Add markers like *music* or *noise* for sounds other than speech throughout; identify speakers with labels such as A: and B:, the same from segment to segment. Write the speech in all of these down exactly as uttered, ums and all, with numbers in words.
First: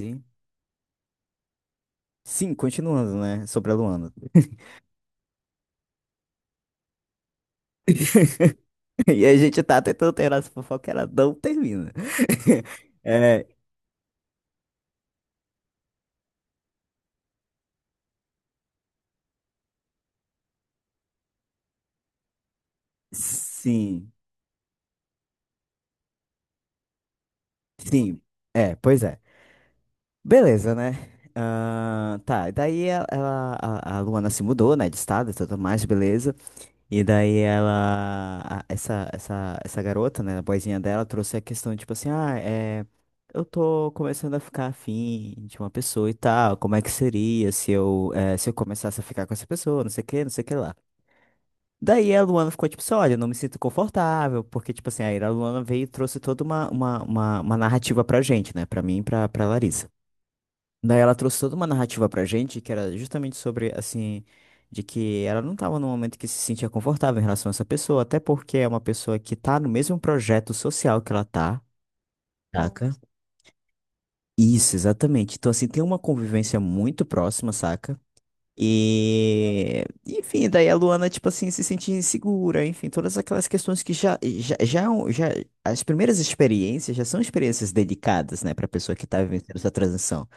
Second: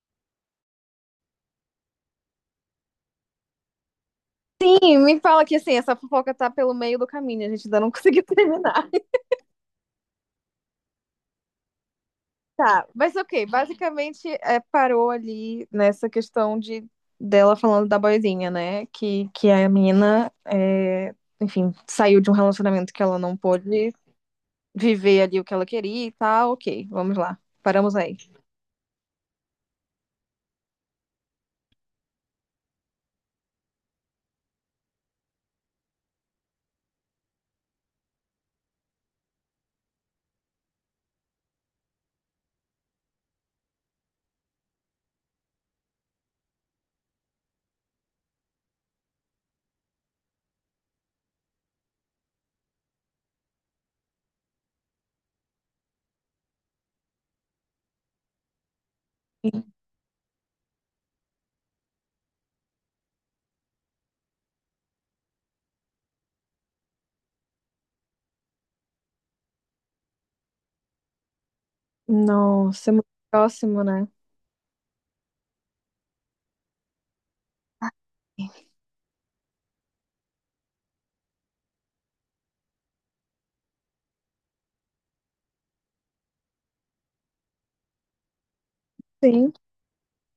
A: Sim, Sim, continuando, né? Sobre a Luana.
B: E me fala que assim, essa fofoca tá pelo meio do caminho, a gente ainda não *laughs* conseguiu
A: *laughs*
B: terminar.
A: E a gente tá tentando terminar essa fofoca, ela não termina. *laughs*
B: Tá, mas
A: É,
B: ok, basicamente é, parou ali nessa questão de dela falando da boizinha, né? Que, que a menina, é, enfim, saiu de um relacionamento que ela não pôde
A: sim,
B: viver ali o que ela queria e tal. Ok, vamos lá. Paramos aí.
A: sim, é, pois é. Beleza, né? Ah, tá, e daí ela, ela- a, a Luana se mudou, né, de estado e tudo mais, beleza. E daí ela, a- essa, essa, essa garota, né, a boazinha dela, trouxe a questão, tipo assim, ah, é, eu tô começando a ficar afim de uma pessoa e tal, como é que seria se eu, eh, se eu começasse a ficar com essa pessoa, não sei o que, não sei o que lá. Daí a Luana ficou tipo assim, olha, eu não me sinto confortável, porque, tipo assim, aí a Luana veio e trouxe toda uma, uma, uma, uma narrativa pra gente, né, pra mim e pra, pra Larissa. Daí ela trouxe toda uma narrativa pra gente que era justamente sobre, assim, de que ela não tava num momento que se sentia confortável em relação a essa pessoa, até porque é uma pessoa que tá no mesmo projeto social que ela tá.
B: Nossa, é
A: Saca?
B: muito próximo, né?
A: Isso, exatamente. Então, assim, tem uma convivência muito próxima, saca? E, enfim, daí a Luana, tipo assim, se sentia insegura, enfim, todas aquelas questões que já, já, já, é um- já- as primeiras experiências já são experiências delicadas, né, pra pessoa que tá
B: Sim.
A: vivenciando essa transição.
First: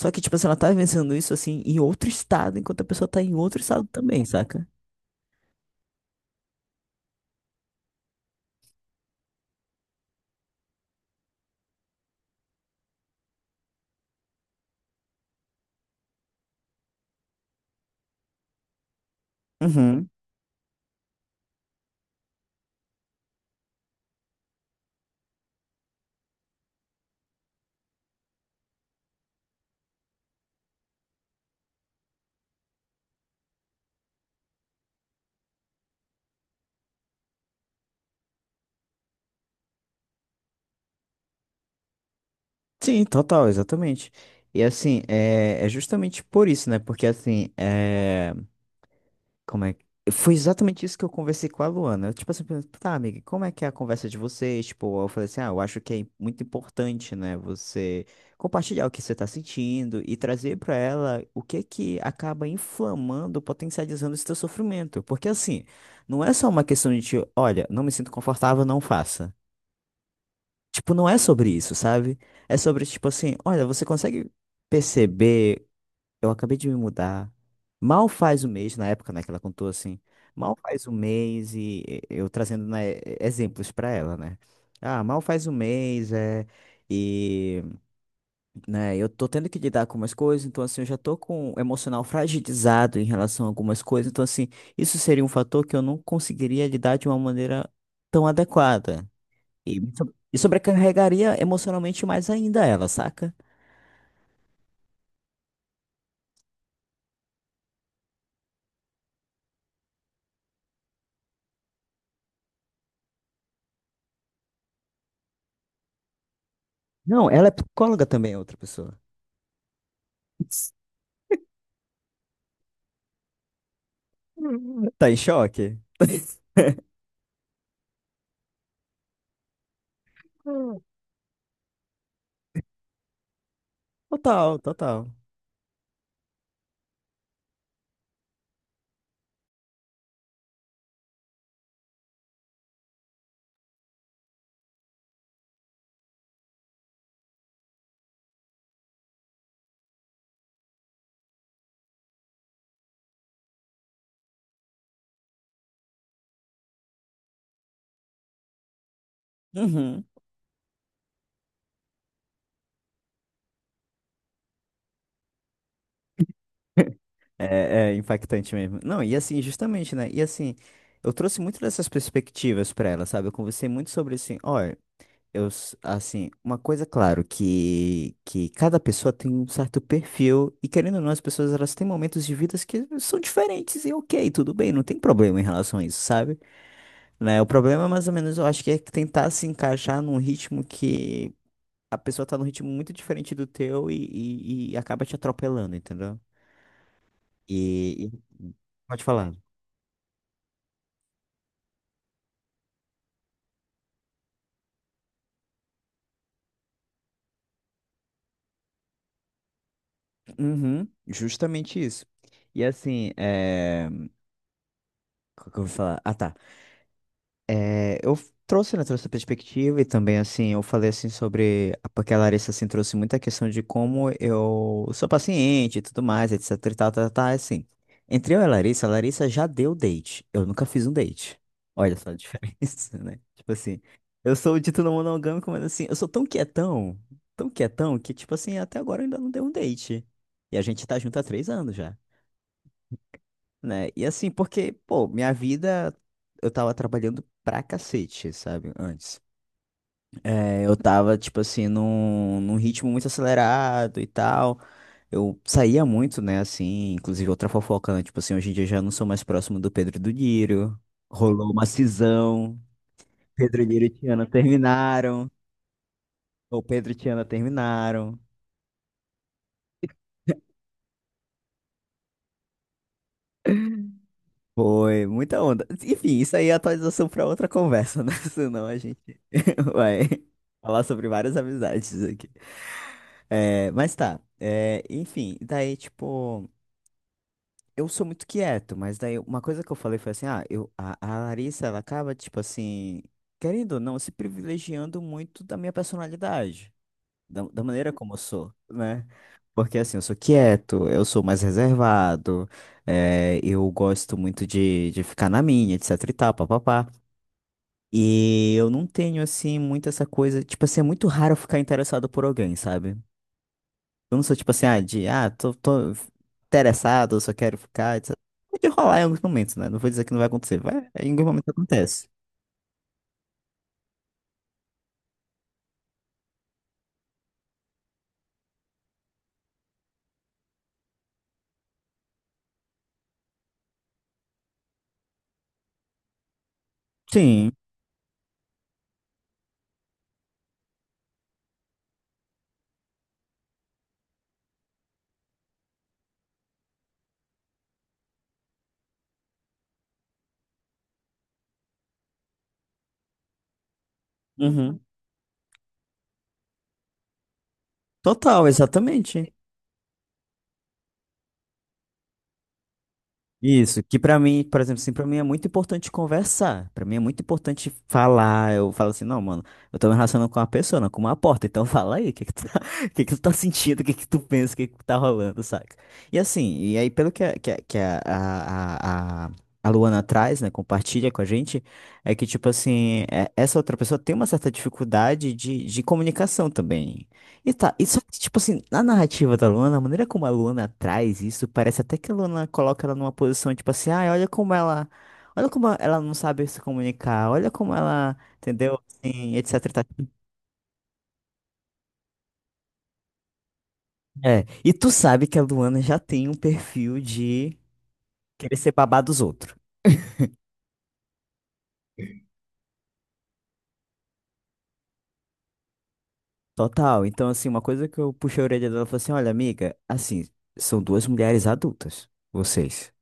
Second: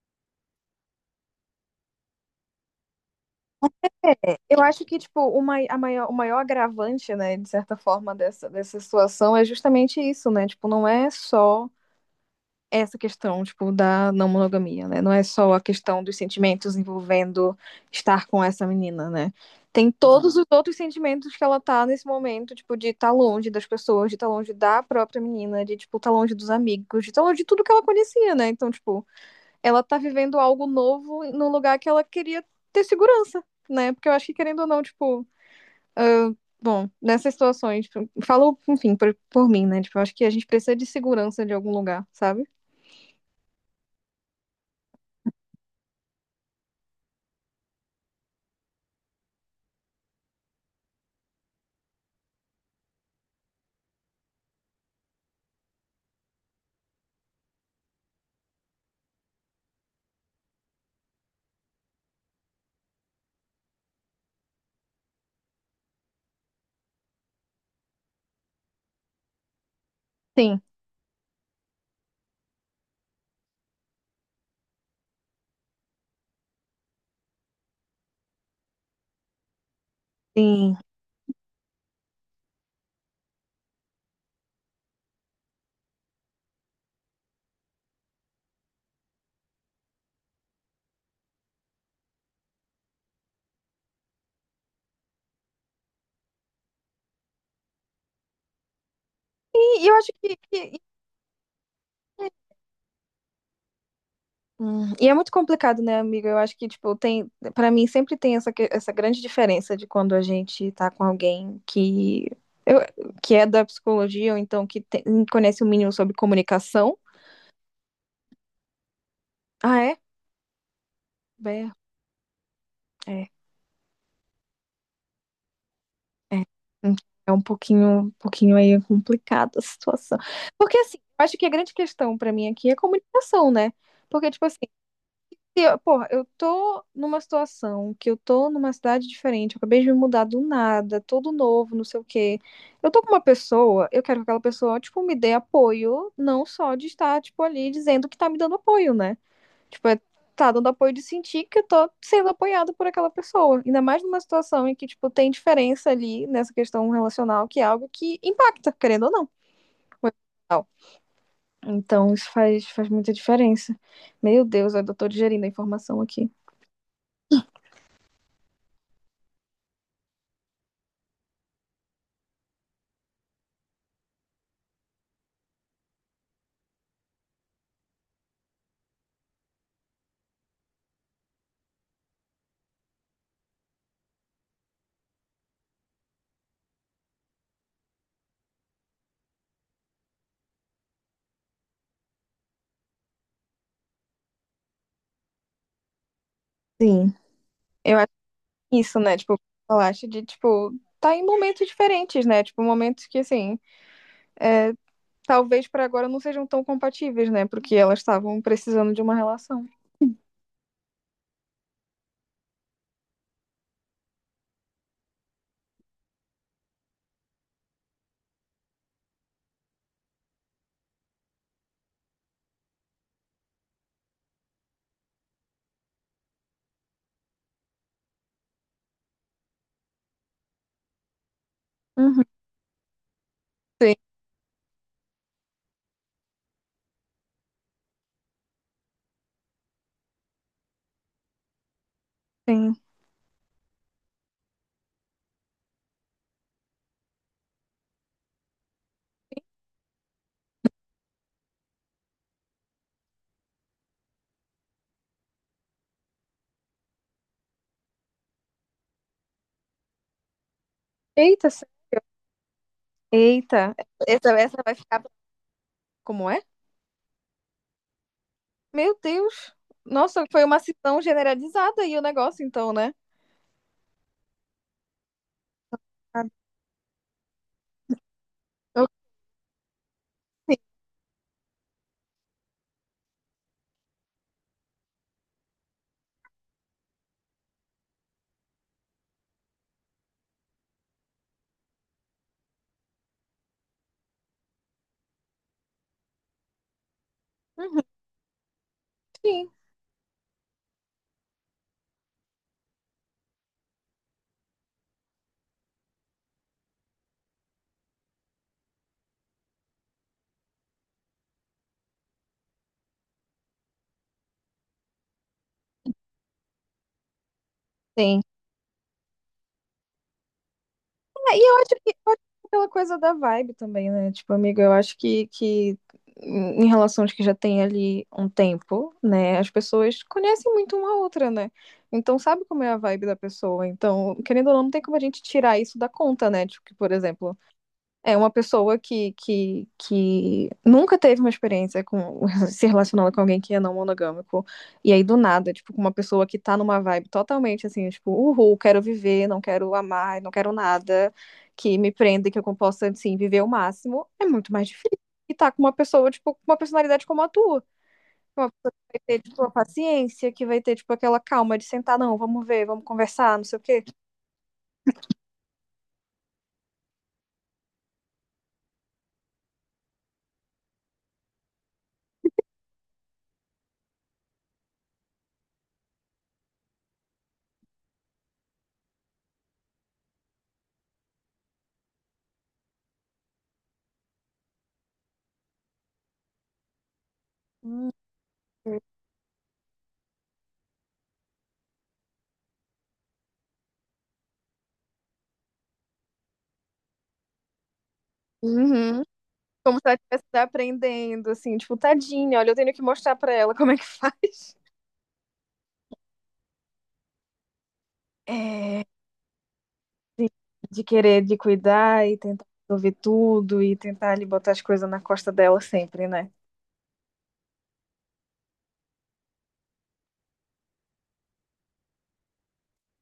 A: Só que, tipo assim, ela tá vencendo isso, assim, em outro estado, enquanto a pessoa tá em outro estado também,
B: Eu
A: saca?
B: acho que, tipo, o mai- a maior, o maior agravante, né, de certa forma, dessa, dessa situação é justamente isso, né? Tipo, não é só essa questão, tipo, da não monogamia, né? Não é só a questão dos sentimentos envolvendo estar com essa menina, né? Tem
A: Uhum.
B: todos os outros sentimentos que ela tá nesse momento, tipo, de estar longe das pessoas, de estar longe da própria menina, de, tipo, estar longe dos amigos, de estar longe de tudo que ela conhecia, né? Então, tipo, ela tá vivendo algo novo num lugar que ela queria ter segurança, né? Porque eu acho que, querendo ou não, tipo. Bom, nessas situações, tipo, falo, enfim, por, por mim, né? Tipo, eu acho que a gente precisa de segurança de algum lugar, sabe?
A: Sim, total, exatamente. E assim, é, é justamente por isso, né? Porque assim, é. Como é que... Foi exatamente isso que eu conversei com a Luana. Eu, tipo assim, perguntei, tá, amiga, como é que é a conversa de vocês? Tipo, eu falei assim, ah, eu acho que é muito importante, né, você compartilhar o que você tá sentindo e trazer pra ela o que que acaba inflamando, potencializando esse teu sofrimento. Porque, assim, não é só uma questão de, tipo, olha, não me sinto confortável, não faça.
B: Sim,
A: Tipo, não é sobre isso, sabe? É sobre, tipo assim, olha, você consegue perceber. Eu acabei de me mudar. Mal faz um mês, na época, né, que ela contou assim. Mal
B: sim.
A: faz um mês e e- eu trazendo, né, e- exemplos pra ela, né? Ah, mal faz um mês, é. E, né, eu tô tendo que lidar com algumas coisas, então assim, eu já tô com o emocional fragilizado em relação a algumas coisas, então assim, isso seria um fator que eu não conseguiria lidar de uma maneira tão adequada.
B: E,
A: E,
B: e
A: me
B: eu
A: so-
B: acho que,
A: e
B: que-
A: sobrecarregaria emocionalmente mais ainda ela, saca?
B: Hum. E é muito complicado, né, amiga? Eu acho que, tipo, tem, para mim sempre tem essa, que... essa grande diferença de quando a gente tá com alguém que eu, que é da psicologia ou então que tem... conhece o mínimo sobre comunicação.
A: Não, ela é psicóloga também, é outra pessoa.
B: Ah, é? É, é.
A: Tá em choque?
B: É,
A: *laughs*
B: hum, é um pouquinho, um pouquinho aí complicada a situação. Porque assim, eu acho que a grande questão pra mim aqui é a comunicação, né? Porque, tipo
A: Total,
B: assim,
A: total.
B: se eu, porra, eu tô numa situação que eu tô numa cidade diferente, eu acabei de me mudar do nada, todo novo, não sei o quê. Eu tô com uma pessoa, eu quero que aquela pessoa, tipo, me dê apoio, não só de estar, tipo, ali dizendo que tá me dando apoio, né? Tipo, é, tá dando apoio de sentir que eu tô sendo apoiado por aquela pessoa. Ainda mais numa situação em que, tipo, tem diferença ali nessa questão relacional, que é algo que impacta, querendo ou não.
A: Uhum.
B: Então, isso faz, faz muita diferença. Meu Deus, eu tô digerindo a informação aqui.
A: É, é impactante mesmo. Não, e assim, justamente, né? E assim, eu trouxe muito dessas perspectivas pra ela, sabe? Eu conversei muito sobre assim, olha, eu, s- assim, uma coisa, claro, que, que cada pessoa tem um certo perfil, e querendo ou não, as pessoas, elas têm momentos de vidas que são diferentes, e ok, tudo bem, não tem problema em relação a isso, sabe? Né? O problema, mais ou menos, eu acho que é tentar se encaixar num ritmo que a pessoa tá num ritmo muito diferente do teu e, e, e acaba te atropelando, entendeu?
B: Sim. Eu
A: E,
B: acho
A: e-
B: que é isso,
A: pode
B: né?
A: falar.
B: Tipo, falaste de, tipo, tá em momentos diferentes, né? Tipo, momentos que, assim, talvez pra agora não sejam tão compatíveis, né? Porque elas estavam precisando de uma relação.
A: Uhum, justamente isso. E assim, é... o que que eu vou falar? Ah, tá. É, eu f- trouxe, né, trouxe essa perspectiva e também, assim, eu falei, assim, sobre... a- Porque a Larissa, assim, trouxe muita questão de como eu sou paciente e tudo mais, etc e tal, tal, tal, assim. Entre eu e a Larissa, a Larissa já deu date. Eu nunca fiz um date. Olha só a
B: Uhum,
A: diferença, *laughs* né? Tipo assim,
B: sim,
A: eu sou o dito não monogâmico, mas assim, eu sou tão quietão, tão quietão, que, tipo assim, até agora eu ainda não dei um date. E a gente tá junto há três anos já,
B: sim.
A: né? E assim, porque, pô, minha vida, eu tava trabalhando pra cacete, sabe? Antes. É, eu tava, tipo assim, num, num ritmo muito acelerado e tal. Eu saía muito, né? Assim, inclusive outra fofoca, né? Tipo assim, hoje em dia eu já não sou mais próximo do Pedro e do Niro.
B: Eita,
A: Rolou uma
B: se-
A: cisão. Pedro e
B: eita,
A: Niro e Tiana
B: essa, essa vai ficar pra...
A: terminaram.
B: como é?
A: Ou Pedro e Tiana terminaram.
B: Meu Deus, nossa, foi uma cisão generalizada aí o negócio, então, né?
A: Foi muita onda. Enfim,
B: Ah.
A: isso aí é atualização para outra conversa, né? *laughs* Senão a gente *laughs* vai falar sobre várias amizades aqui. É, mas tá. É, enfim, daí, tipo, eu sou muito quieto, mas daí uma coisa que eu falei foi assim: ah, eu, a, a Larissa, ela acaba, tipo assim, querendo ou não, se privilegiando muito da minha personalidade, da, da
B: Uhum,
A: maneira como eu sou, né?
B: sim,
A: Porque assim, eu sou quieto, eu sou mais reservado, eh, eu gosto muito de, de ficar na minha, etc e tal, papapá. E eu não tenho, assim, muito essa coisa. Tipo assim, é muito raro eu ficar interessado por alguém, sabe? Eu não sou tipo assim, ah, de, ah, tô, tô interessado, eu só quero ficar, etcétera.
B: sim.
A: Pode rolar em alguns momentos, né? Não vou dizer que não vai acontecer, vai, em algum
B: É, e
A: momento
B: eu acho que
A: acontece.
B: pode ser aquela coisa da vibe também, né? Tipo, amigo, eu acho que, que em relação aos que já tem ali um tempo, né? As pessoas conhecem muito uma outra, né? Então sabe como é a vibe da pessoa. Então, querendo ou não, não tem como a gente tirar isso da conta, né? Tipo, que, por exemplo,
A: Sim.
B: é uma pessoa que, que, que nunca teve uma experiência com *laughs* se relacionando com alguém que é não monogâmico. E aí, do nada, tipo, com uma pessoa que tá numa vibe totalmente assim, tipo, uhul, quero viver, não quero amar, não quero nada que me prenda, que eu possa, assim, viver o máximo, é muito mais
A: Uhum.
B: difícil. E tá com uma pessoa, tipo, com uma personalidade como a tua.
A: Total,
B: Uma pessoa que vai ter,
A: exatamente.
B: tipo, a paciência, que vai ter, tipo, aquela calma de sentar, não, vamos ver, vamos conversar, não sei o
A: Isso,
B: quê.
A: que pra mim, por exemplo, assim, para mim é muito importante conversar. Pra mim é muito importante falar. Eu falo assim, não, mano, eu tô me relacionando com uma pessoa, não com uma porta. Então *laughs* fala aí, o que que tu tá, *laughs* o que que tu tá sentindo, o que que tu pensa, o que que tá rolando, saca? E assim, e aí pelo que a, que a, que a, a, a, a Luana traz, né, compartilha com a gente, é que tipo assim, é- essa outra pessoa tem uma certa dificuldade de, de comunicação também. E tá, e
B: Hum.
A: só que, tipo assim, na narrativa da Luana, a maneira como a Luana traz isso, parece até que a Luana coloca ela numa posição, tipo assim, ai, olha como ela, olha como ela não sabe se comunicar, olha como ela, entendeu?
B: Uhum.
A: Assim, etcétera e
B: Como se ela
A: tal.
B: estivesse aprendendo, assim, tipo, tadinha, olha, eu tenho que mostrar pra ela *laughs* como é que
A: É,
B: faz.
A: e tu sabe que a Luana já tem um perfil de querer ser
B: É,
A: babá dos outros.
B: de, de querer, de cuidar e tentar resolver tudo e tentar ali botar as coisas na costa dela sempre, né?
A: Total. Então, assim, uma coisa que eu puxei a orelha dela e falei assim, olha, amiga, assim, são duas mulheres adultas, vocês.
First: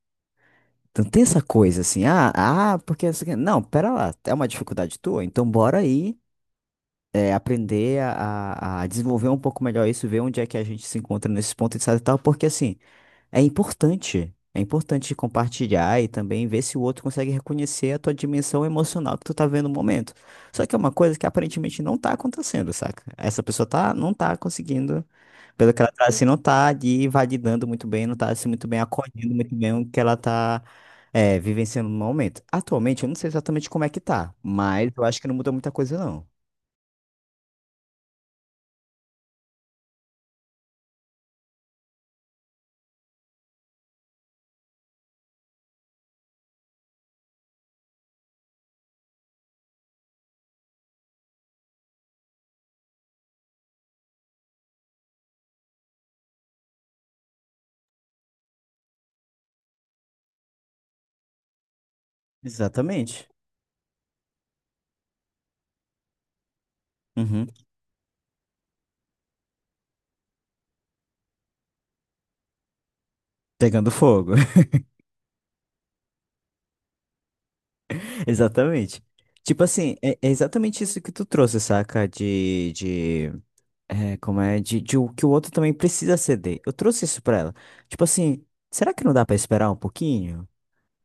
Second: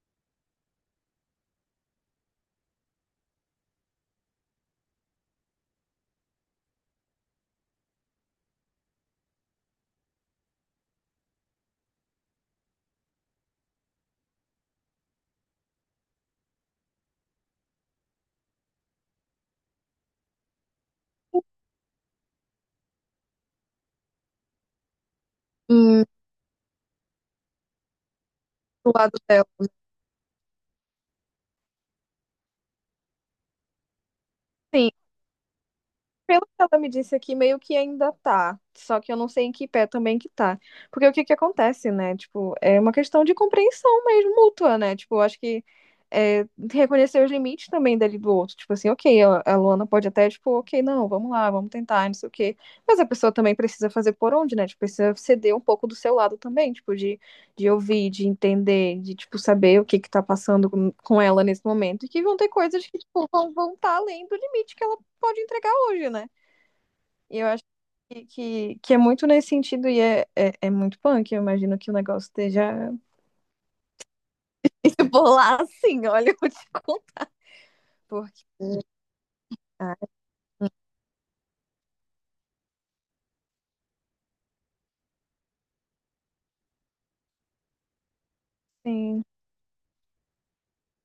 A: Então tem essa coisa assim, ah, ah, porque não sei o quê. Não, pera lá, é uma dificuldade tua, então bora aí é, aprender a, a- a desenvolver um pouco melhor isso, ver onde é que a gente se encontra nesses pontos etc e tal, porque assim, é importante, é importante compartilhar e também ver se o outro consegue reconhecer a tua dimensão emocional que tu tá vendo no momento. Só que é uma coisa que aparentemente não tá acontecendo, saca? Essa pessoa tá, não tá conseguindo, pelo que ela
B: E
A: tá assim, não tá ali validando muito bem, não tá assim muito bem
B: do lado
A: acolhendo
B: dela.
A: muito bem o que ela tá é, vivenciando no momento. Atualmente, eu não sei exatamente como é que tá, mas
B: Sim.
A: eu acho que não mudou muita coisa, não.
B: Pelo que ela me disse aqui, meio que ainda tá. Só que eu não sei em que pé também que tá. Porque o que que acontece, né? Tipo, é uma questão de compreensão mesmo mútua, né? Tipo, eu acho que é, reconhecer os limites também dali do outro. Tipo assim, ok, a, a Luana pode até, tipo, ok, não, vamos lá, vamos tentar, não sei o quê. Mas a pessoa também precisa fazer por onde, né? Tipo, precisa ceder um pouco do seu lado também, tipo, de, de ouvir, de entender, de, tipo, saber o que que tá passando com, com ela nesse momento. E que vão ter coisas que,
A: Exatamente.
B: tipo, vão, vão tá além do limite que ela pode entregar hoje, né? E eu
A: Uhum.
B: acho que, que, que é muito nesse sentido e é, é, é muito punk. Eu imagino que o negócio esteja
A: Pegando fogo.
B: *laughs* por lá assim, olha, eu te conto.
A: *laughs*
B: Porque,
A: Exatamente. Tipo
B: ah,
A: assim, é, é exatamente isso que tu trouxe, saca? De, de, é, como é? De, de o que o outro também precisa ceder. Eu trouxe isso pra ela. Tipo assim, será que não dá
B: assim,
A: pra esperar um pouquinho?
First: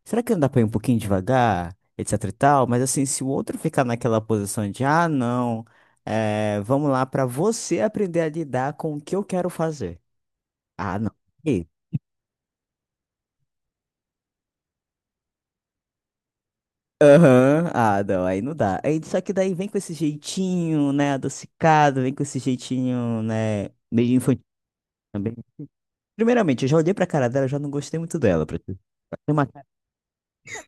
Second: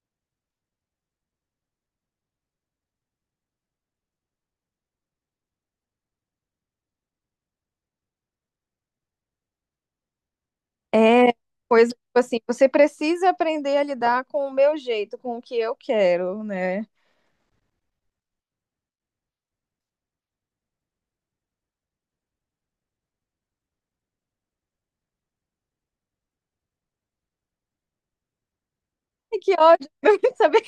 A: Será que não dá pra ir um pouquinho devagar? Etc e tal. Mas assim, se o outro ficar naquela posição de, ah, não, é, vamos lá pra você aprender a lidar com o que eu quero fazer. Ah, não.
B: é coisa, tipo assim, você precisa aprender a lidar com o meu jeito, com o que eu quero, né?
A: Aham, ah, não, aí não dá. Aí, só que daí vem com esse jeitinho, né, adocicado, vem com esse jeitinho, né, meio infantil também. Primeiramente, eu já olhei pra cara dela, já não gostei muito dela. Pra te- Tem
B: E
A: uma
B: que
A: cara-
B: ódio, *laughs* saber.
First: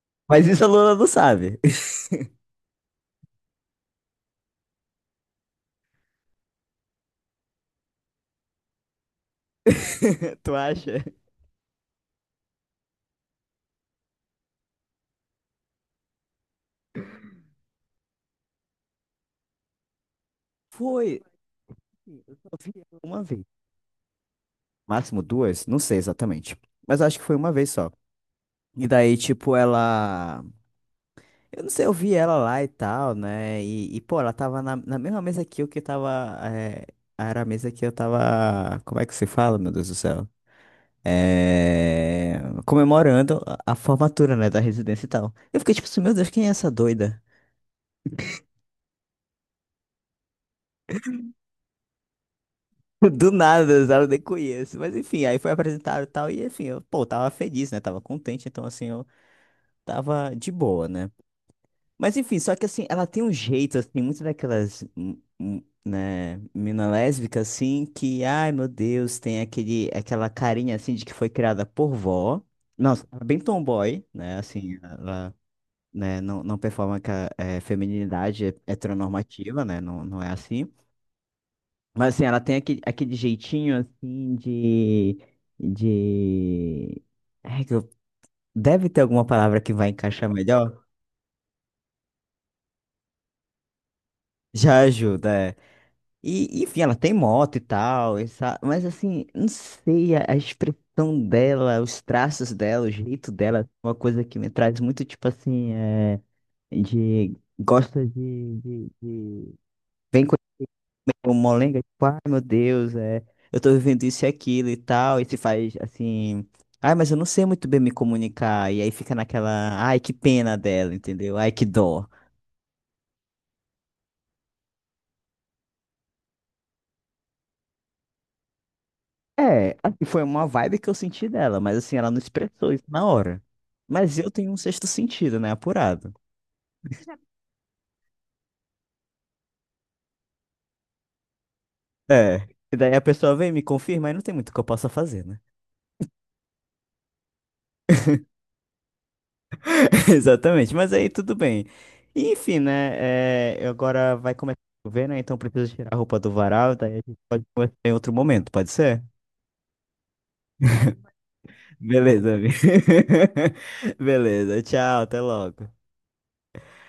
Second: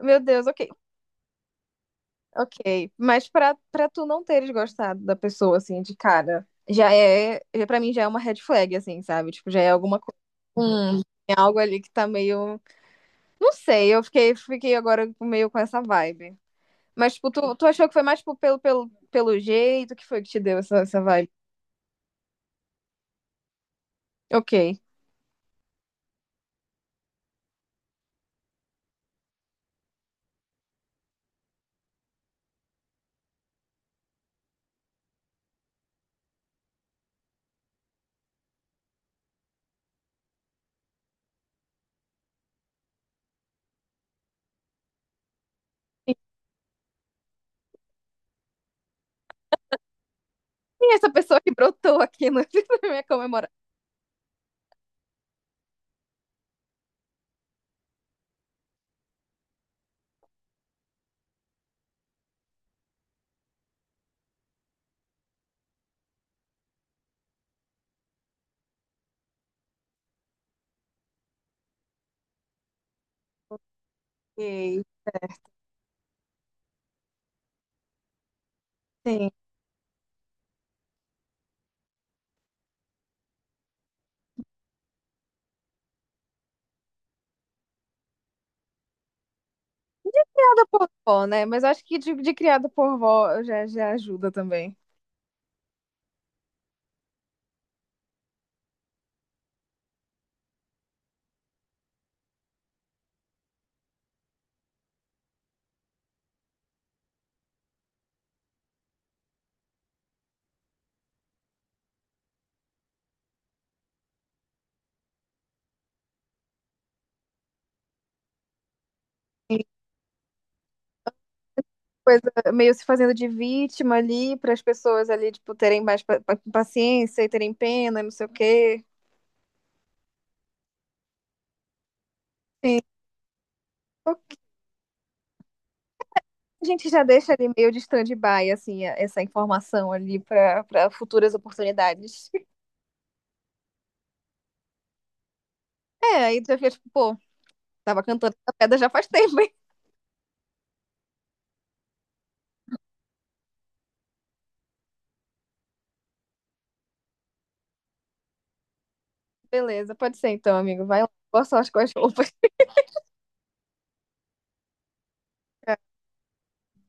B: Meu
A: Mas
B: Deus,
A: isso a
B: ok.
A: Luna não sabe.
B: Ok, mas pra, pra tu não teres gostado da pessoa, assim, de cara, já é, já- pra mim já é uma red flag, assim, sabe? Tipo, já é alguma coisa,
A: *laughs* Tu acha?
B: hum, tem algo ali que tá meio, não sei, eu fiquei, fiquei agora meio com essa vibe. Mas, tipo, tu, tu achou que foi mais, tipo, pelo, pelo, pelo jeito que foi que te deu essa, essa
A: Foi.
B: vibe?
A: Assim, eu só vi ela uma vez.
B: Ok.
A: Máximo duas? Não sei exatamente. Mas acho que foi uma vez só. E daí, tipo, ela. Eu não sei, eu vi ela lá e tal, né? E, e, pô, ela tava na, na mesma mesa que eu que tava. É, era a mesa que eu tava. Como é que se fala, meu Deus do céu? É, comemorando a, a formatura, né? Da residência e tal. Eu fiquei tipo assim, meu Deus, quem é essa doida?
B: Quem é essa pessoa que brotou aqui no, *laughs* na minha
A: *laughs* Do
B: comemoração?
A: nada, sabe? Eu nem conheço. Mas enfim, aí foi apresentado e tal. E enfim, eu, pô, tava feliz, né? Tava contente, então assim, eu tava de boa, né? Mas enfim, só que assim, ela tem um jeito, assim, muito daquelas, hum, hum, né, mina lésbica, assim, que, ai meu Deus, tem aquele, aquela carinha, assim, de que foi criada por vó. Nossa, ela é bem tomboy, né, assim,
B: Ok,
A: ela, né, não, não performa com a é, feminilidade
B: sim.
A: heteronormativa, né, não, não é assim. Mas assim, ela tem aquele, aquele jeitinho, assim, de, de... Ai, que eu- Deve ter alguma palavra que vai encaixar
B: Criada
A: melhor?
B: por vó, né? Mas eu acho que de, de criada por vó já, já ajuda também.
A: Já ajuda, é. E, enfim, ela tem moto e tal, essa- mas assim, não sei, a, a expressão dela, os traços dela, o jeito dela, é uma coisa que me traz muito, tipo assim, é, de, gosta de, de, de... Vem com o molenga, tipo, ai meu Deus, é, eu tô vivendo isso e aquilo e tal, e se faz assim, ai, mas eu não sei muito bem me comunicar, e aí fica naquela, ai, que pena dela, entendeu? Ai, que dó.
B: Coisa meio se fazendo de vítima ali, para as pessoas ali, tipo, terem mais pa- pa- paciência e terem pena, e não sei o quê.
A: É, assim, foi uma vibe que eu senti dela, mas assim, ela não expressou
B: Sim.
A: isso na hora.
B: A
A: Mas eu tenho um sexto sentido, né? Apurado.
B: gente já deixa ali meio de stand-by, assim, a- essa informação ali para para futuras oportunidades.
A: É.
B: *laughs*
A: E daí a pessoa vem, me confirma, aí não tem muito que eu possa fazer, né?
B: É, aí tu já fica tipo, pô, tava cantando essa pedra já faz tempo, hein?
A: *laughs* Exatamente, mas aí tudo bem. E, enfim, né? É, agora vai começar a chover, né? Então eu preciso tirar a roupa do varal, daí a gente pode conversar em outro momento, pode ser?
B: Beleza, pode ser então, amigo. Vai lá. Boa sorte com as
A: Beleza,
B: roupas.
A: amigo. *laughs* Beleza, tchau, até logo.